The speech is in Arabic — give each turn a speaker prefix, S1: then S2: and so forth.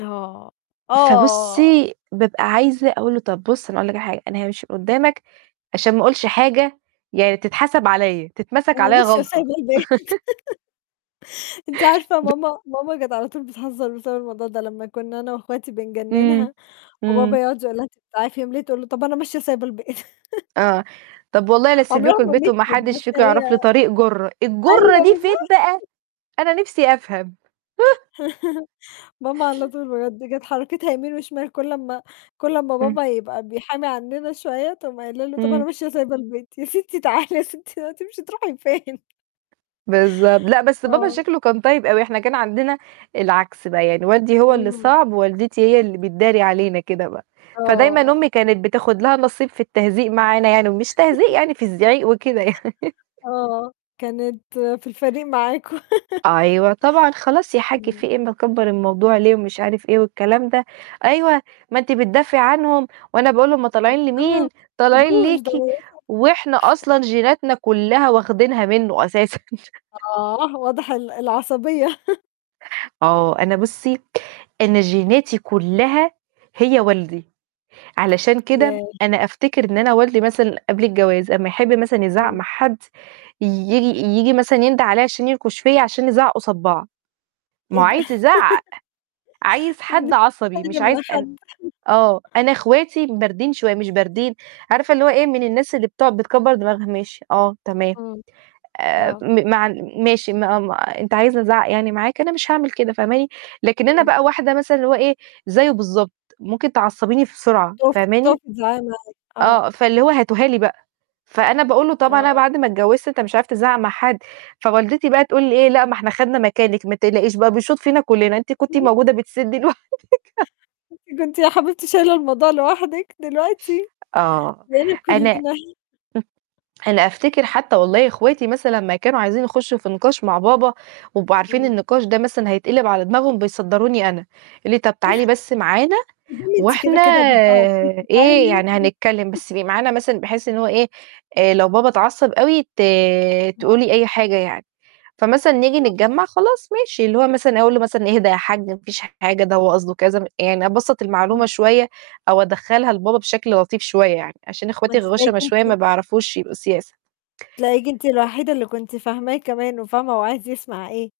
S1: آه، آه.
S2: فبُصّي بابقى عايزة أقول له: "طب بُص، أنا هاقول لك على حاجة، أنا هامشي من قدّامك عشان ما أقولش حاجة، يعني تتحسب عليّا، تتمسك
S1: "أنا
S2: عليّا
S1: ماشية
S2: غلطة."
S1: وسايبة البيت." أنتِ عارفة
S2: ب
S1: ماما ماما كانت على طول بتهزر بسبب الموضوع ده، لمّا كنا أنا وأخواتي
S2: امم،
S1: بنجننها، وبابا
S2: امم.
S1: يقعد يقول لها:"؟" [unintelligible] تقول له: "طب أنا ماشية وسايبة البيت"
S2: آه، "طب والله لأسيب
S1: عمرها
S2: لكم
S1: ما
S2: البيت،
S1: مشِيت،
S2: وما
S1: بس
S2: حدش فيكم
S1: هي
S2: هيعرف لي طريق جُرة." الجُرة
S1: أيوه،
S2: دي فين
S1: بالضبط.
S2: بقى؟ أنا نفسي أفهم.
S1: ماما على طول بجد، كانت حركتها يمين وشمال، كلّ أمّا كلّ أمّا
S2: امم.
S1: بابا يبقى بيحامي عننا شوية، تقوم قايلة له: "طب أنا
S2: امم.
S1: ماشية وسايبة البيت!" "يا ستي تعالي يا ستي، هتمشي تروحي فين؟"
S2: بالضبط، لأ، بس بابا
S1: آه.
S2: شكله كان طيب أوي، إحنا كان عندنا العكس بقى، يعني والدي هو اللي
S1: اهم.
S2: صعب، ووالدتي هي اللي بتداري علينا كده بقى، فدايمًا
S1: آه.
S2: أمي كانت بتاخد لها النصيب في التهزيق معانا يعني، ومش تهزيق يعني في الزعيق وكده يع
S1: آه، كانت في الفريق معاكم
S2: أيوه، طبعًا "خلاص يا حج في
S1: امم.
S2: إيه؟ مكبر الموضوع ليه؟" ومش عارف إيه، والكلام ده "أيوه، ما أنتِ بتدافعي عنهم وأنا باقول هُم طالعين لمين؟ طالعين ليكِ" وإحنا
S1: [unintelligible]
S2: أصلًا جيناتنا كلها واخدينها منه أساسًا.
S1: آه، واضح ال العصبية.
S2: آه، أنا بُصّي، أنا جيناتي كلّها هي والدي، علشان كده
S1: ياه!
S2: أنا أفتكر إن أنا والدي مثلًا قبل الجواز، أمّا يحب مثلًا يزعق
S1: امم.
S2: مع حد، ييجي ييجي مثلًا ينده عليّا عشان ينكش فيّا، عشان نزعق قصاد بعض، ما
S1: إيه
S2: هو
S1: ده!
S2: عايز يزعق، عايز حد عصبي، مش عايز أن
S1: [unintelligible]
S2: آه، أنا أخواتي باردين شوية مش باردين، عارفة اللي هو إيه؟ من الناس اللي بتقعد بتكبر دماغها. "ماشي." "آه." "تمام."
S1: امم
S2: آآ
S1: آه.
S2: م مع ماشي ما ما أنت عايزني أزعق يعني معاك، أنا مش هاعمل كده، فاهماني؟ لكن أنا
S1: امم.
S2: بقى واحدة مثلًا اللي هو إيه؟ زيه بالضبط ممكن تعصبيني بسرعة، فاهماني؟
S1: [unintelligible] آه.
S2: آه، فاللي هو هاتوها لي بقى، فأنا باقول له: "طبعًا أنا
S1: آه.
S2: بعد ما اتجوزت أنت مش عارف تزعق مع حد" فوالدتي بقى تقول إيه؟ "لأ، ما إحنا خدنا مكانِك، ما تقلقيش بقى بيشوط فينا كلّنا، أنتِ كنتِ
S1: [unintelligible]
S2: موجودة بتسدي لوحدِك."
S1: "ده أنتِ كنتِ يا حبيبتي شايلة الموضوع لوحدِك، دلوقتي
S2: آه،
S1: بقينا
S2: أنا
S1: كلّنا."
S2: أنا أفتكر حتى والله أخواتي مثلًا لمّا كانوا عايزين يخشوا في نقاش مع بابا، و يبقوا عارفين
S1: امم.
S2: النقاش ده مثلًا هيتقلب على دماغهم، بيصدروني أنا يقولوا لي: "طب تعالي بس معانا
S1: [unintelligible] أنتِ كده،
S2: وإحنا
S1: كده بيتزعق فيكِ،
S2: إيه،
S1: تعالي
S2: يعني
S1: أنتِ.
S2: هنتكلم، بس تبقي معانا مثلًا بحيث اللي هو إيه؟ آآ لو بابا اتعصب أوي، ت
S1: آه.
S2: تقولي أي حاجة يعني."فمثلًا نيجي
S1: آه.
S2: نتجمع خلاص ماشي اللي هو مثلًا أقول له مثلًا: "اهدى يا حج ما فيش حاجة، ده هو قصده كذا" يعني أبسّط المعلومة
S1: امم.
S2: شوية، أو أدخلها لبابا بشكل لطيف شوية يعني، عشان
S1: ما
S2: أخواتي
S1: أنتِ تلاقيكِ
S2: غُشَما شوية، ما
S1: أنتِ
S2: بيعرفوش يبقوا سياسة.
S1: تلاقيكِ أنتِ الوحيدة اللي كنتِ فاهماه كمان، وفاهمة هو عايز يسمع إيه.